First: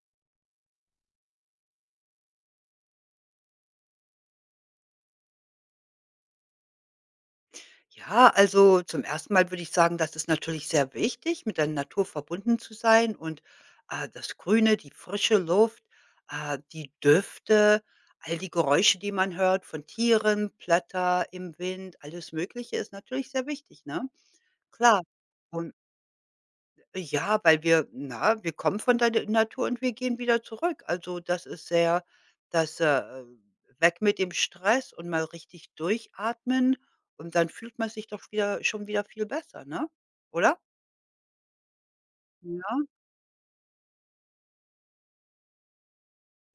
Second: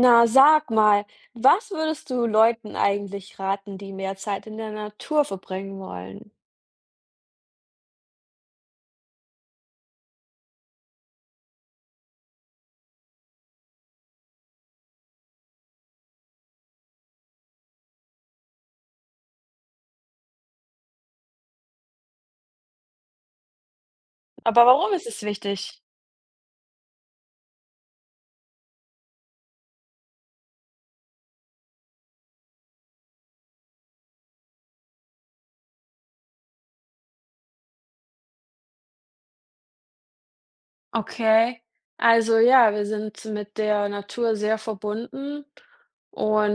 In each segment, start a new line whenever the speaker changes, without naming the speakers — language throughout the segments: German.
Na, sag mal, was würdest du Leuten eigentlich raten, die mehr Zeit in der Natur verbringen wollen?
Ja, also zum ersten Mal würde ich sagen, das ist natürlich sehr wichtig, mit der Natur verbunden zu sein und das Grüne, die frische Luft, die Düfte, all die Geräusche, die man hört von Tieren, Blätter im Wind, alles Mögliche ist natürlich sehr wichtig, ne?
Aber warum
Klar.
ist es
Und
wichtig?
ja, wir kommen von der Natur und wir gehen wieder zurück. Also, das ist sehr das, weg mit dem Stress und mal richtig durchatmen, und dann fühlt man sich doch wieder schon wieder viel besser, ne? Oder?
Okay, also ja,
Ja,
wir sind mit der Natur sehr verbunden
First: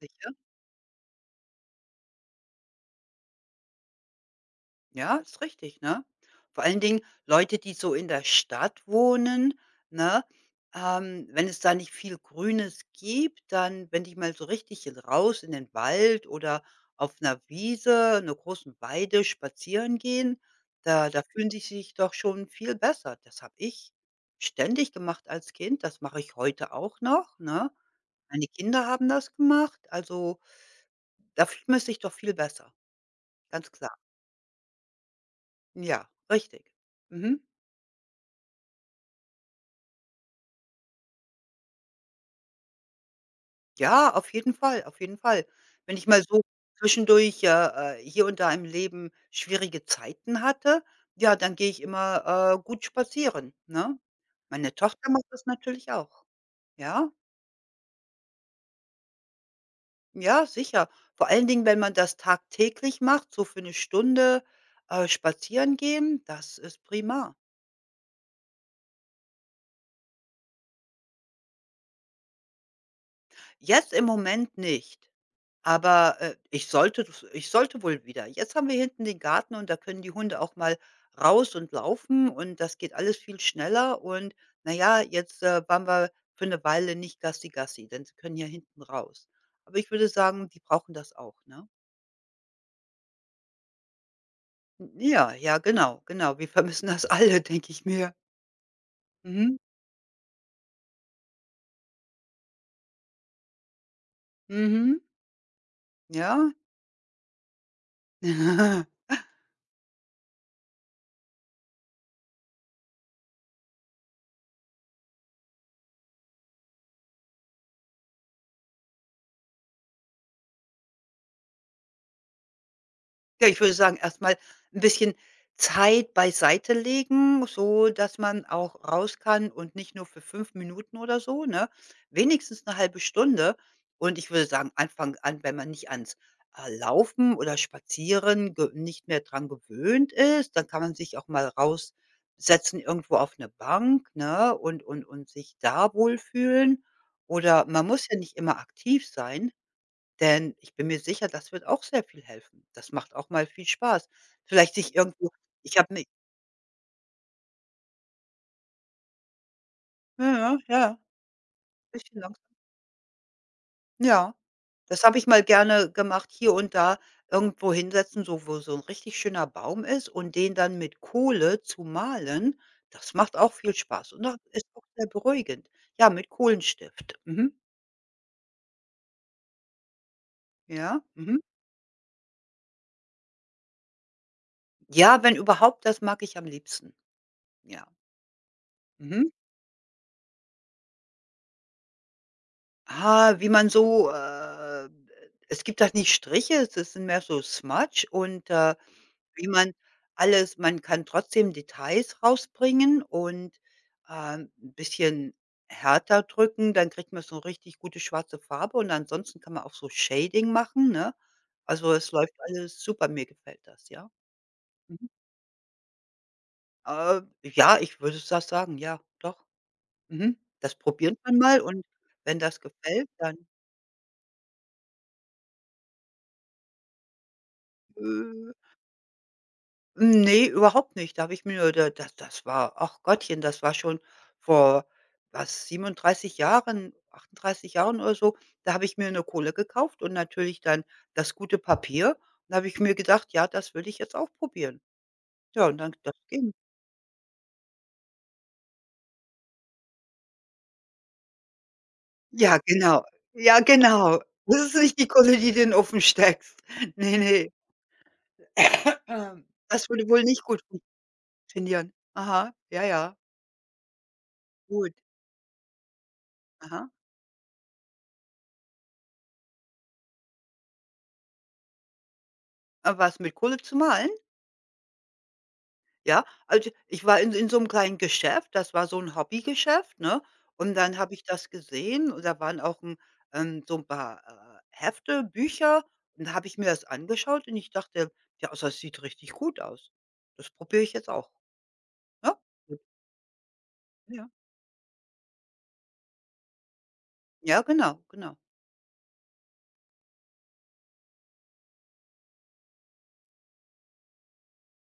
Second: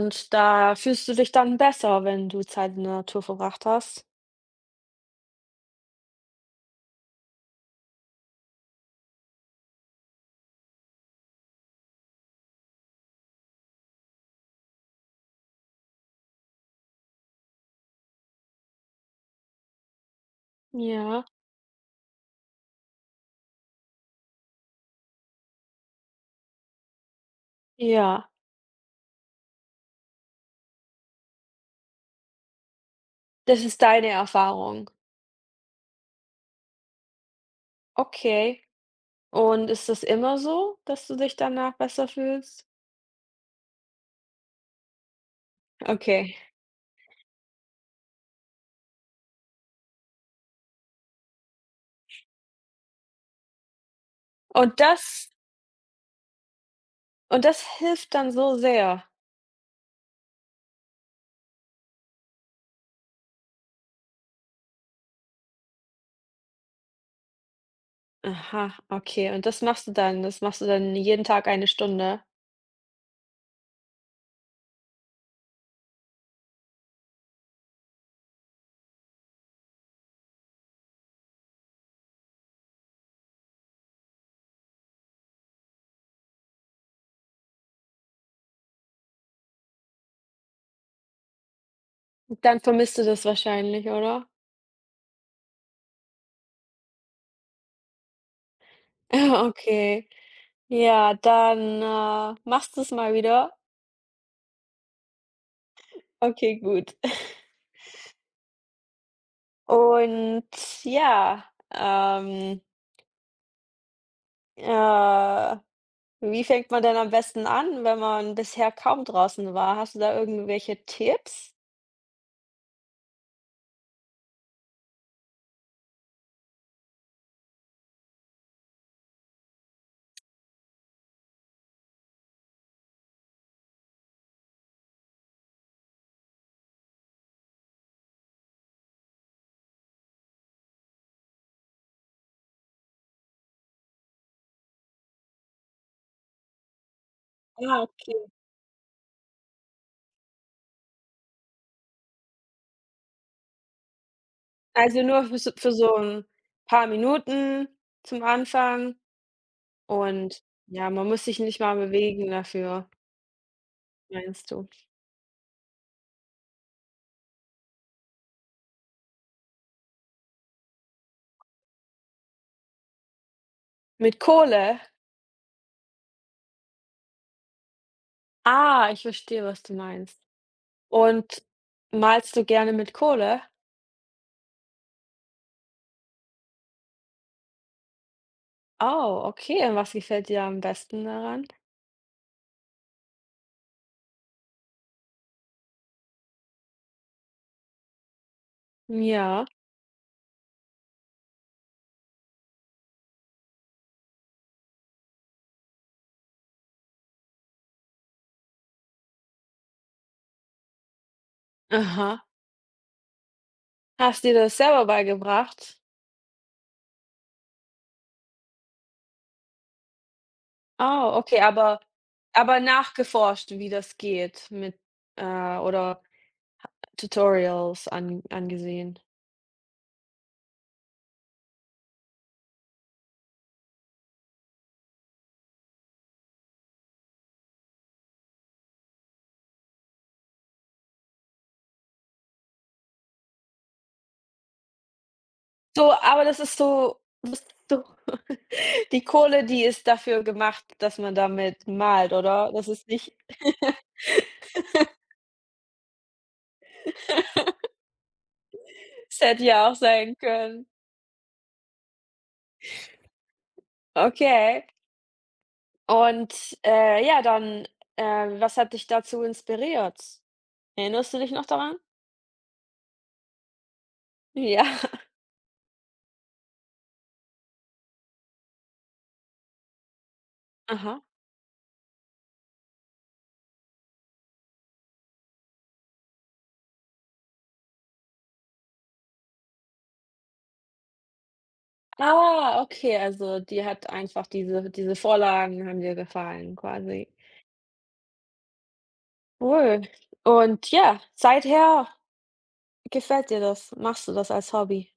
sicher.
da fühlst du dich dann besser, wenn du Zeit in der Natur verbracht hast.
Ja, ist richtig, ne? Vor allen Dingen Leute, die so in der Stadt wohnen, ne? Wenn es da nicht viel Grünes gibt, dann wenn die mal so richtig raus in den Wald oder auf einer Wiese, in 'ner großen Weide spazieren gehen, da
Ja,
fühlen die sich doch schon viel besser. Das habe ich ständig gemacht als Kind, das mache ich heute auch noch, ne?
ja,
Meine Kinder haben das gemacht, also da fühlt man sich doch viel besser,
das
ganz
ist
klar.
deine Erfahrung.
Ja, richtig. Mhm.
Okay. Und ist das immer so, dass du dich danach besser fühlst?
Ja, auf jeden Fall, auf jeden Fall. Wenn ich mal
Okay.
so zwischendurch, hier und da im Leben schwierige Zeiten hatte, ja, dann gehe ich immer, gut spazieren, ne? Meine
Und
Tochter macht
das,
das natürlich auch. Ja,
und das hilft dann so sehr.
ja, sicher. Vor allen Dingen, wenn man das tagtäglich macht, so für eine Stunde, spazieren gehen, das ist prima.
Aha, okay. Und das machst du dann jeden Tag eine Stunde?
Jetzt im Moment nicht. Aber, ich sollte das, ich sollte wohl wieder. Jetzt haben wir hinten den Garten und da können die Hunde auch mal raus und laufen und das geht alles viel schneller, und na ja, jetzt, waren wir für eine Weile nicht Gassi Gassi, denn sie können ja hinten raus. Aber ich würde sagen, die brauchen das auch, ne?
Dann vermisst du das wahrscheinlich, oder?
N ja, ja, genau, genau. Wir vermissen das alle, denke ich mir. Mhm,
Okay. Ja, dann, machst du es mal wieder.
mhm, ja.
Okay, gut. Und ja, ähm, äh, wie fängt man denn am besten an, wenn man bisher kaum draußen war? Hast du da irgendwelche Tipps?
Ja, ich würde sagen, erstmal ein bisschen Zeit beiseite legen, so dass man auch raus kann und nicht nur für 5 Minuten oder so, ne? Wenigstens eine halbe Stunde. Und ich würde sagen, Anfang an, wenn man nicht Laufen oder Spazieren ge nicht mehr dran gewöhnt ist, dann kann man sich auch mal raussetzen irgendwo auf eine Bank, ne, und sich da wohlfühlen. Oder
Ah,
man muss ja
okay.
nicht immer aktiv sein. Denn ich bin mir sicher, das wird auch sehr viel helfen. Das macht auch mal viel Spaß. Vielleicht sich
Also, nur
irgendwo.
für so
Ich habe 'ne.
'n paar Minuten zum Anfang?
Ja,
Und
ja,
ja,
ja,
man muss sich nicht mal
bisschen
bewegen
langsam.
dafür,
Ja,
meinst du?
das habe ich mal gerne gemacht, hier und da irgendwo hinsetzen, so wo so 'n richtig schöner Baum ist und den dann mit Kohle zu malen, das macht auch viel Spaß
Mit
und das ist
Kohle?
auch sehr beruhigend. Ja, mit Kohlenstift. Mhm.
Ah, ich verstehe, was du meinst.
Ja, mhm.
Und malst du gerne mit Kohle?
Ja, wenn überhaupt, das mag ich am liebsten. Ja,
Oh,
mhm.
okay. Und was gefällt dir am besten daran?
Ah, wie man so, es gibt halt nicht Striche, es ist sind mehr so Smudge,
Ja.
wie man alles, man kann trotzdem Details rausbringen, und 'n bisschen härter drücken, dann kriegt man so richtig gute schwarze Farbe, und ansonsten kann man auch so Shading machen, ne? Also, es
Aha.
läuft alles super, mir gefällt das, ja.
Hast dir das selber
Mhm.
beigebracht?
Ja, ich würde das sagen, ja, doch. Mhm. Das
Oh,
probiert man
okay,
mal, und wenn
aber
das gefällt, dann,
nachgeforscht, wie das geht mit oder Tutorials an
äh
angesehen?
nee, überhaupt nicht. Da habe ich mir da das war ach Gottchen, das war schon vor, was, 37 Jahren, 38 Jahren oder so. Da habe ich mir eine Kohle gekauft und natürlich dann das gute Papier. Da habe ich mir gedacht: „Ja, das will ich jetzt auch probieren." Ja, und
So,
dann, das
aber das
ging.
ist so die Kohle, die ist dafür gemacht, dass man damit malt, oder?
Ja,
Das ist
genau.
nicht
Ja, genau. Das ist nicht die Kohle, die du in den Ofen steckst. Ne, nee.
es hätte ja auch
Das würde
sein
wohl nicht gut
können.
funktionieren. Aha, ja, ja,
Okay.
gut.
Und,
Aha.
ja, dann, was hat dich dazu inspiriert? Erinnerst du dich noch daran?
Aber was, mit Kohle zu malen.
Ja.
Ja, also, ich war in so einem kleinen Geschäft, das war so ein Hobbygeschäft, ne? Und dann
Aha.
habe ich das gesehen, und da waren auch 'n so ein paar, Hefte, Bücher, und da habe ich mir das angeschaut und ich dachte: „Ja, also, das sieht richtig gut aus. Das probiere ich jetzt auch", ne?
Ah, okay, also dir hat einfach
Ja,
diese Vorlagen haben dir gefallen quasi.
ja, genau, genau.
Cool. Und ja, seither gefällt dir das? Machst du das als Hobby?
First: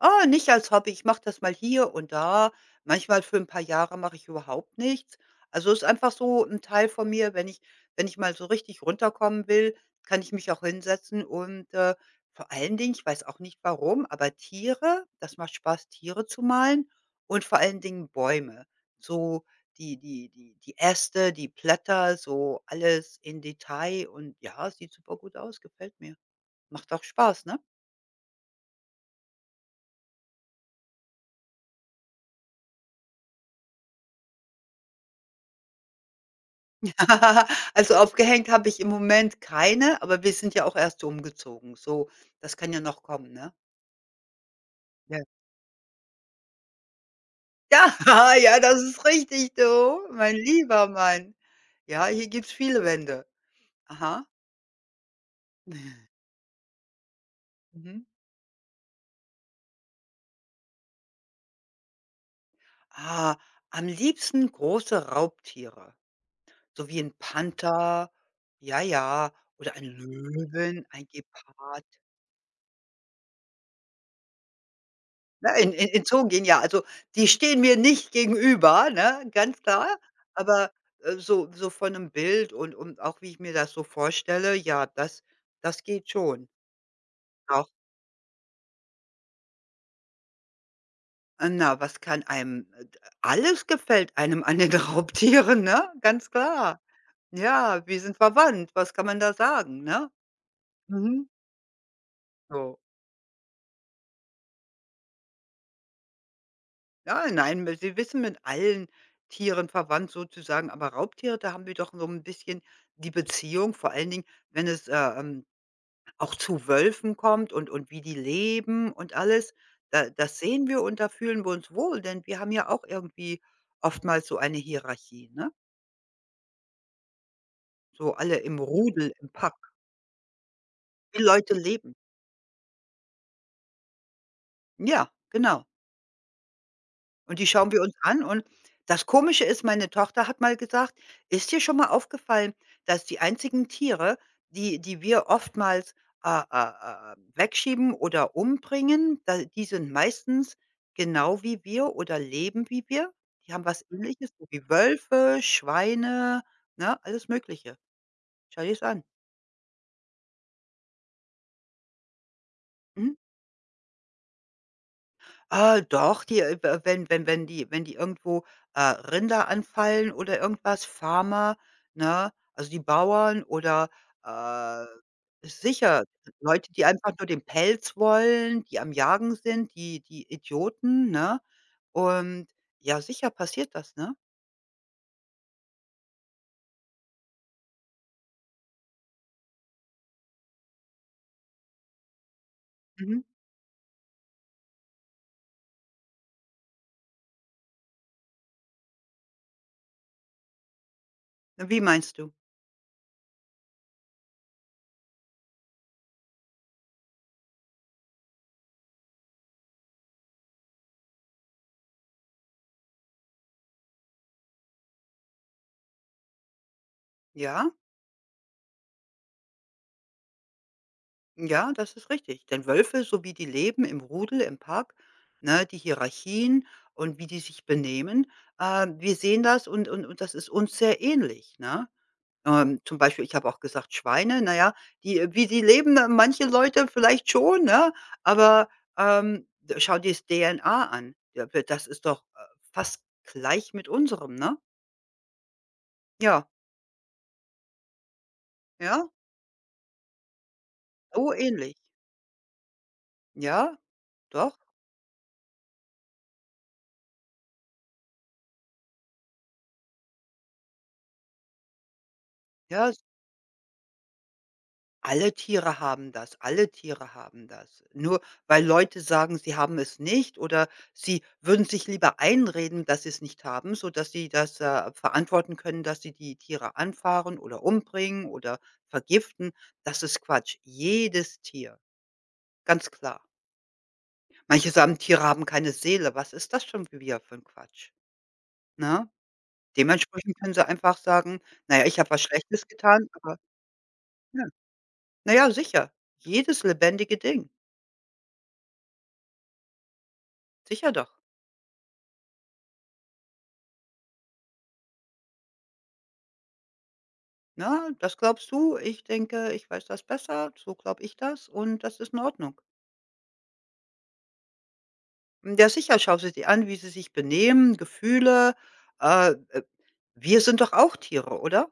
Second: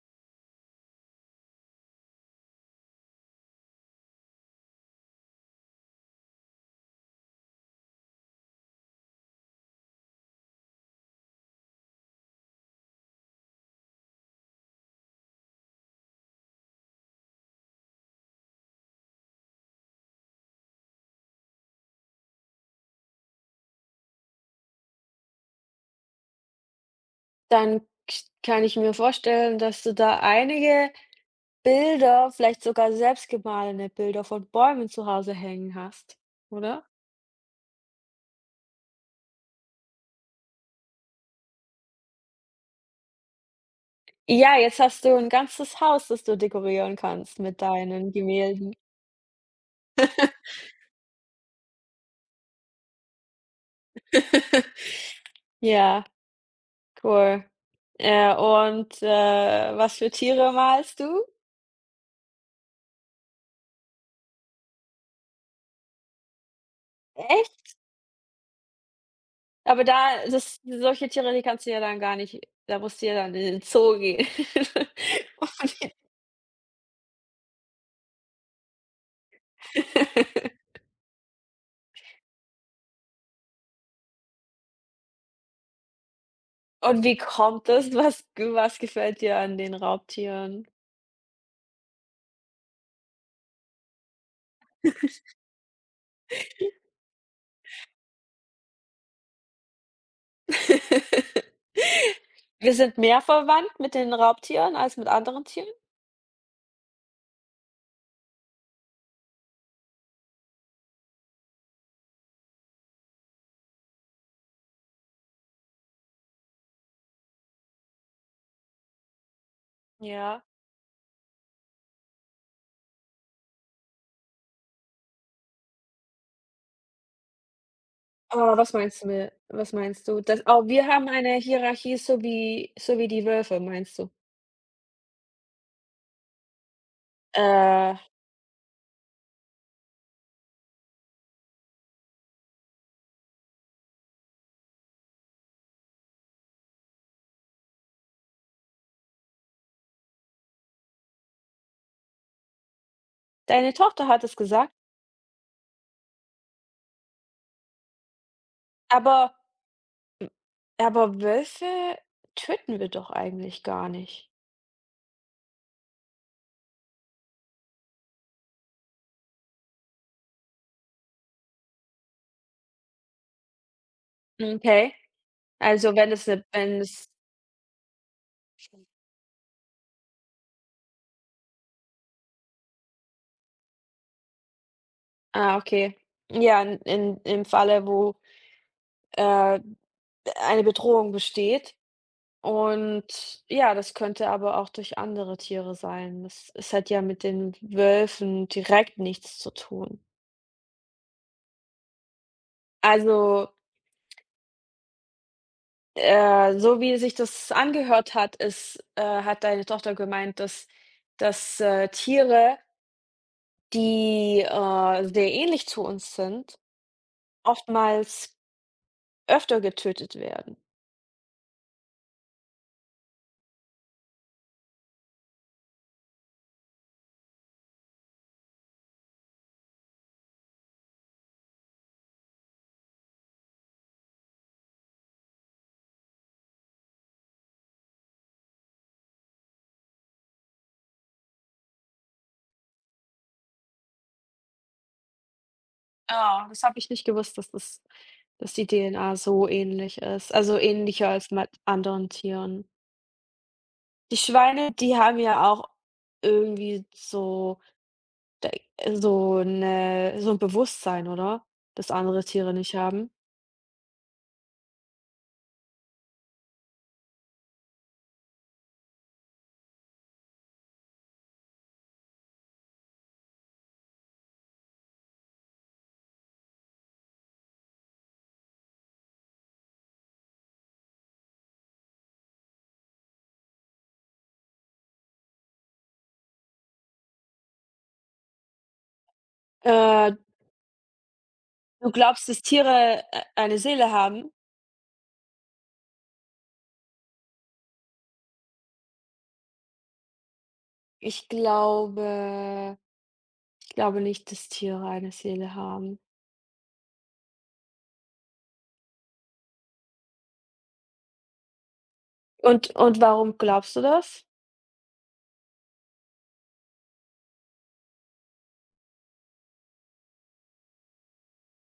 Ah, nicht als Hobby. Ich mache das mal hier und da. Manchmal für ein paar Jahre mache ich überhaupt nichts. Also, ist einfach so ein Teil von mir, wenn ich, wenn ich mal so richtig runterkommen will, kann ich mich auch hinsetzen, und, vor allen Dingen, ich weiß auch nicht warum, aber Tiere, das macht Spaß, Tiere zu malen, und vor allen Dingen Bäume. So die Äste, die Blätter, so alles in Detail, und ja, sieht super gut aus, gefällt mir. Macht auch Spaß, ne?
Dann k Kann ich mir vorstellen, dass du da einige Bilder, vielleicht sogar selbstgemalene Bilder von Bäumen zu Hause hängen hast, oder?
Also, aufgehängt habe ich im Moment keine, aber wir sind ja auch erst so umgezogen, so das kann ja noch kommen, ne?
Ja, jetzt hast du
Ja.
ein ganzes Haus, das du dekorieren kannst mit
Ja,
deinen
ja,
Gemälden.
das ist richtig, du, mein lieber Mann. Ja, hier gibt's viele Wände. Aha.
Ja, cool.
Mhm.
Und, was für Tiere malst du?
Ah, am liebsten große Raubtiere, so wie ein
Echt?
Panther, ja, ja, oder
Aber
ein
da das
Löwen, ein
solche Tiere, die kannst du ja
Gepard.
dann gar nicht da musst du ja dann in den Zoo gehen.
Ne, in
Und
in
die
in Zonen gehen, ja. Also, die stehen mir nicht gegenüber, ne, ganz klar. Aber, so von einem Bild, und auch wie ich mir das so vorstelle, ja, das geht schon.
Und wie
Auch
kommt es, was gefällt dir an den Raubtieren?
na, was kann einem, d alles gefällt einem an den Raubtieren, ne? Ganz klar. Ja, wir sind verwandt. Was kann man da sagen, ne? Mhm.
Wir
So.
sind mehr verwandt mit den Raubtieren als mit anderen Tieren?
Ja, nein, weil sie wissen, mit allen Tieren verwandt sozusagen, aber Raubtiere, da haben wir doch so ein bisschen die Beziehung, vor allen Dingen, wenn es, auch zu Wölfen kommt, und wie die leben und alles. Da das
Ja.
sehen wir und da fühlen wir uns wohl, denn wir haben ja auch irgendwie oftmals so eine Hierarchie, ne? So alle
Aber
im Rudel, im
was
Pack,
meinst du? Das oh, wir haben
wie
eine
Leute leben.
Hierarchie, so wie die Wölfe, meinst du?
Ja, genau. Und die schauen wir uns
Äh,
an, und das Komische ist, meine Tochter hat mal gesagt: „Ist dir schon mal aufgefallen, dass die einzigen Tiere, die wir oftmals, äh, äh, wegschieben oder umbringen, da die sind meistens genau wie wir oder leben wie wir?" Die haben
deine
was
Tochter hat
Ähnliches,
es
so wie
gesagt,
Wölfe, Schweine, ne, alles Mögliche. Schau dir's an.
aber Wölfe töten wir doch
Mhm.
eigentlich gar nicht.
Ah, doch, die, w wenn die irgendwo, Rinder anfallen oder irgendwas, Farmer, ne? Also, die Bauern oder, äh,
Okay, also
sicher,
wenn es 'ne
Leute,
wenn
die
es
einfach nur den Pelz wollen, die am Jagen sind, die Idioten, ne? Und ja, sicher passiert das, ne?
ah, okay. Ja, in im Falle, wo, äh eine Bedrohung besteht.
Mhm.
Und ja, das könnte aber auch durch andere Tiere sein. Das, es hat ja mit den Wölfen direkt nichts zu tun.
Wie meinst du?
Also, so wie sich das angehört hat, hat deine Tochter gemeint, dass, dass Tiere, die sehr ähnlich zu uns sind,
Ja?
oftmals öfter getötet werden.
Ja, das ist richtig. Denn Wölfe, so wie die leben im Rudel, im Pack, ne, die Hierarchien und wie die sich benehmen, wir sehen das und das ist uns sehr ähnlich. Ne? Zum Beispiel, ich habe auch gesagt, Schweine, naja, die, wie die leben, manche Leute vielleicht schon, ne? Aber schau dir das DNA an. Ja, das ist doch, fast gleich mit unserem, ne?
Ah,
Ja,
das habe ich nicht gewusst, dass die
ja,
DNA so ähnlich ist. Also ähnlicher als
so
mit
ähnlich.
anderen Tieren.
Ja,
Die
doch.
Schweine, die haben ja auch irgendwie so da so 'ne so 'n Bewusstsein, oder? Das andere Tiere nicht
Ja,
haben.
Alle Tiere haben das, alle Tiere haben das. Nur weil Leute sagen, sie haben es nicht, oder sie würden sich lieber einreden, dass sie es nicht haben, sodass sie das, verantworten können, dass sie die Tiere anfahren oder umbringen oder vergiften. Das ist Quatsch. Jedes Tier, ganz klar. Manche sagen, Tiere haben keine Seele. Was ist das schon wieder für 'n Quatsch, ne?
Äh,
Dementsprechend können sie einfach sagen: „Na ja,
du
ich habe was
glaubst, dass
Schlechtes
Tiere
getan,
e
aber"
eine Seele haben?
ja. Na ja, sicher. Jedes lebendige Ding. Sicher doch.
Ich glaube nicht, dass Tiere eine Seele haben.
Na, das glaubst du. Ich denke, ich weiß das besser. So glaube ich das, und das ist in Ordnung.
Und warum glaubst du das?
Hm, ja, sicher, schaust du dir an, wie sie sich benehmen, Gefühle. Äh, äh, Wir sind doch auch Tiere, oder?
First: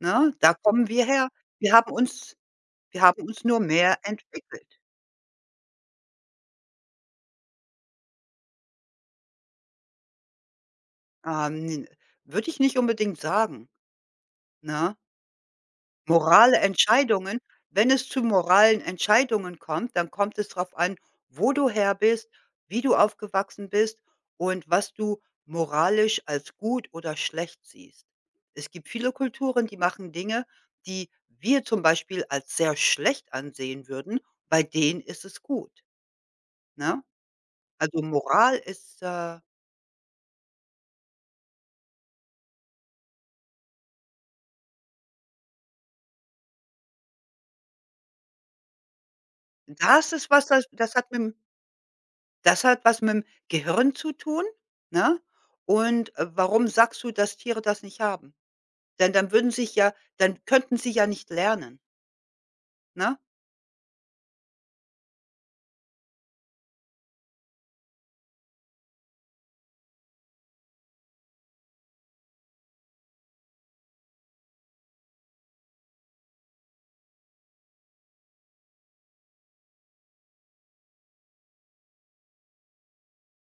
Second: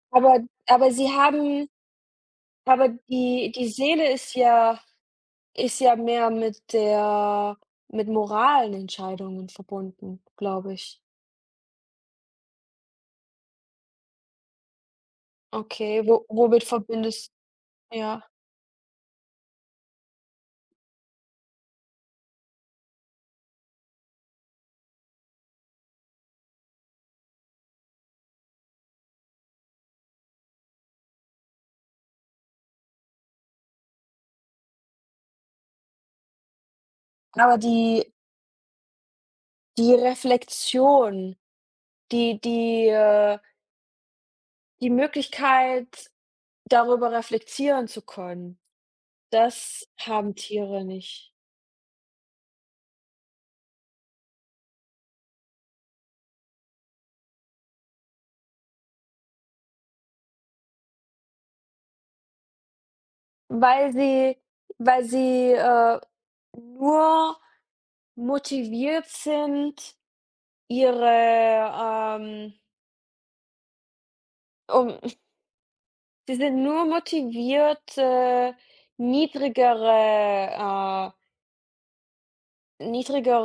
Ne?
Aber
Da kommen
aber
wir
sie
her.
haben
Wir haben uns
aber
Wir haben uns
die
nur mehr
Seele ist
entwickelt.
ja mehr mit der mit moralen Entscheidungen verbunden, glaube ich.
Ähm, Würde ich nicht unbedingt sagen, ne?
Okay, wo
Morale
womit verbindest
Entscheidungen wenn es zu
ja.
moralen Entscheidungen kommt, dann kommt es darauf an, wo du her bist, wie du aufgewachsen bist und was du moralisch als gut oder schlecht siehst. Es gibt viele Kulturen, die machen Dinge, die wir zum Beispiel als sehr schlecht ansehen würden, bei denen ist es gut, ne?
Aber
Also,
die
Moral ist,
Reflexion, die die, die Möglichkeit, darüber reflektieren zu können, das
das ist
haben
was, das
Tiere
das hat
nicht.
mit, das hat was mit'm Gehirn zu tun, ne? Und, warum sagst du, dass Tiere das nicht haben? Denn dann würden sich ja, dann könnten sie ja nicht lernen, ne?
Weil sie weil sie, äh, nur motiviert sind, ihre, um sie sind nur motiviert, niedrigere, niedrigere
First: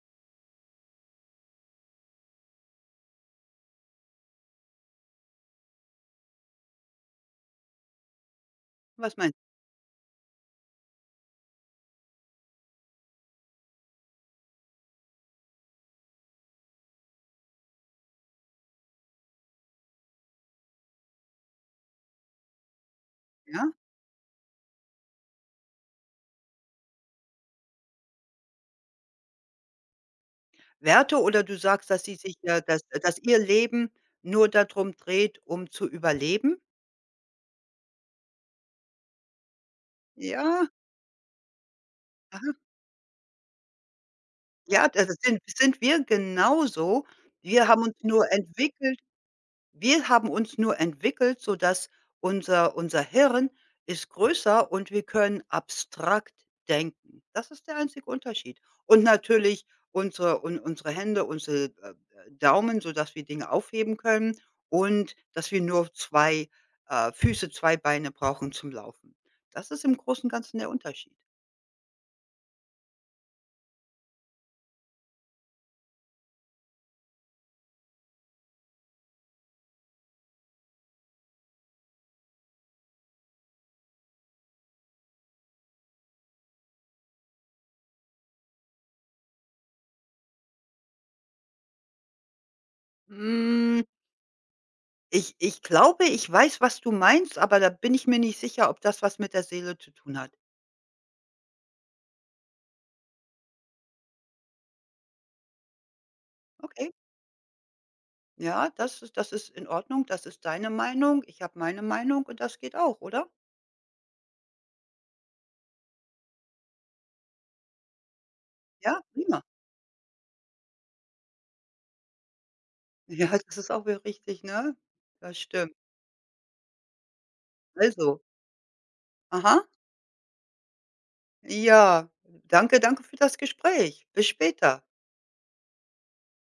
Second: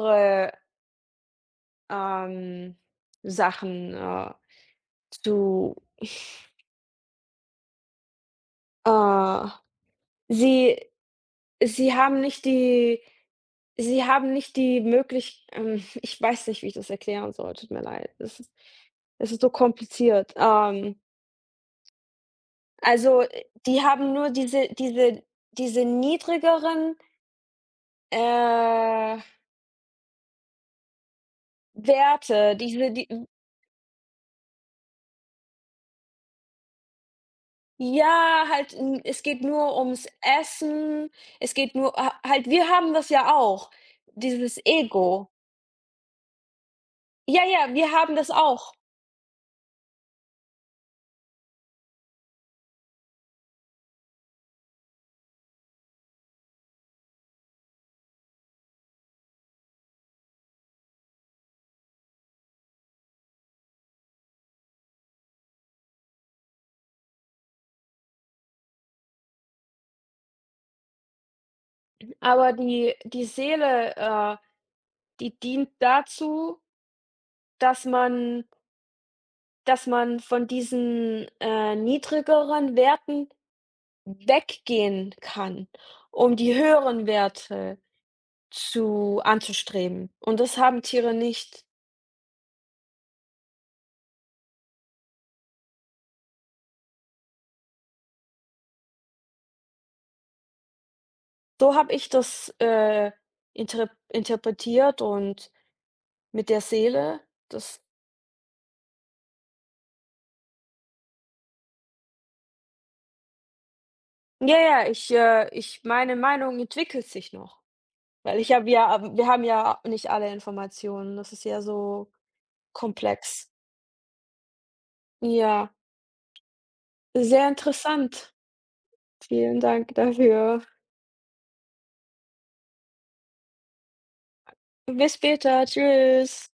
Ähm, Sachen, zu
Was meinst
äh, sie haben nicht die Möglich ich weiß nicht, wie ich das erklären soll, tut mir leid. Es ist so kompliziert. Also,
du, ja?
die haben nur diese diese niedrigeren, äh,
Werte, oder du sagst, dass sie sich
Werte,
ja dass
diese
dass
die
ihr Leben nur darum dreht, um zu überleben?
ja, halt, n es geht nur ums
Ja,
Essen. Es geht nur ha halt
aha.
wir haben das ja auch, dieses
Ja, das
Ego.
sind wir genauso.
Ja,
Wir
ja,
haben
wir
uns
haben das
nur
auch.
entwickelt Wir haben uns nur entwickelt, sodass unser Hirn ist größer und wir können abstrakt denken. Das ist der einzige Unterschied. Und natürlich unsere Hände, unsere, Daumen, sodass wir Dinge aufheben können, und dass wir nur zwei, Füße, 2 Beine brauchen zum Laufen. Das ist im Großen und Ganzen der Unterschied.
Aber die Seele, die dient dazu, dass man von diesen, niedrigeren Werten weggehen kann, um die höheren Werte zu anzustreben. Und das haben Tiere nicht.
Hm, ich glaube, ich weiß, was du meinst, aber da bin ich mir nicht sicher, ob das was mit der Seele zu tun hat.
So habe ich das, interpretiert und mit der
Okay.
Seele, das
Ja, das ist, das ist in Ordnung. Das ist deine Meinung. Ich habe meine Meinung und das geht auch, oder?
ja, ja, ich, ich meine Meinung entwickelt sich noch, weil ich habe ja
Ja,
wir
prima.
haben ja nicht alle Informationen. Das ist ja so
Ja,
komplex.
das ist auch wieder richtig, ne? Das
Ja,
stimmt.
sehr
Also,
interessant. Vielen
aha.
Dank dafür.
Ja, danke, danke für das Gespräch. Bis später.
Bis später. Tschüss.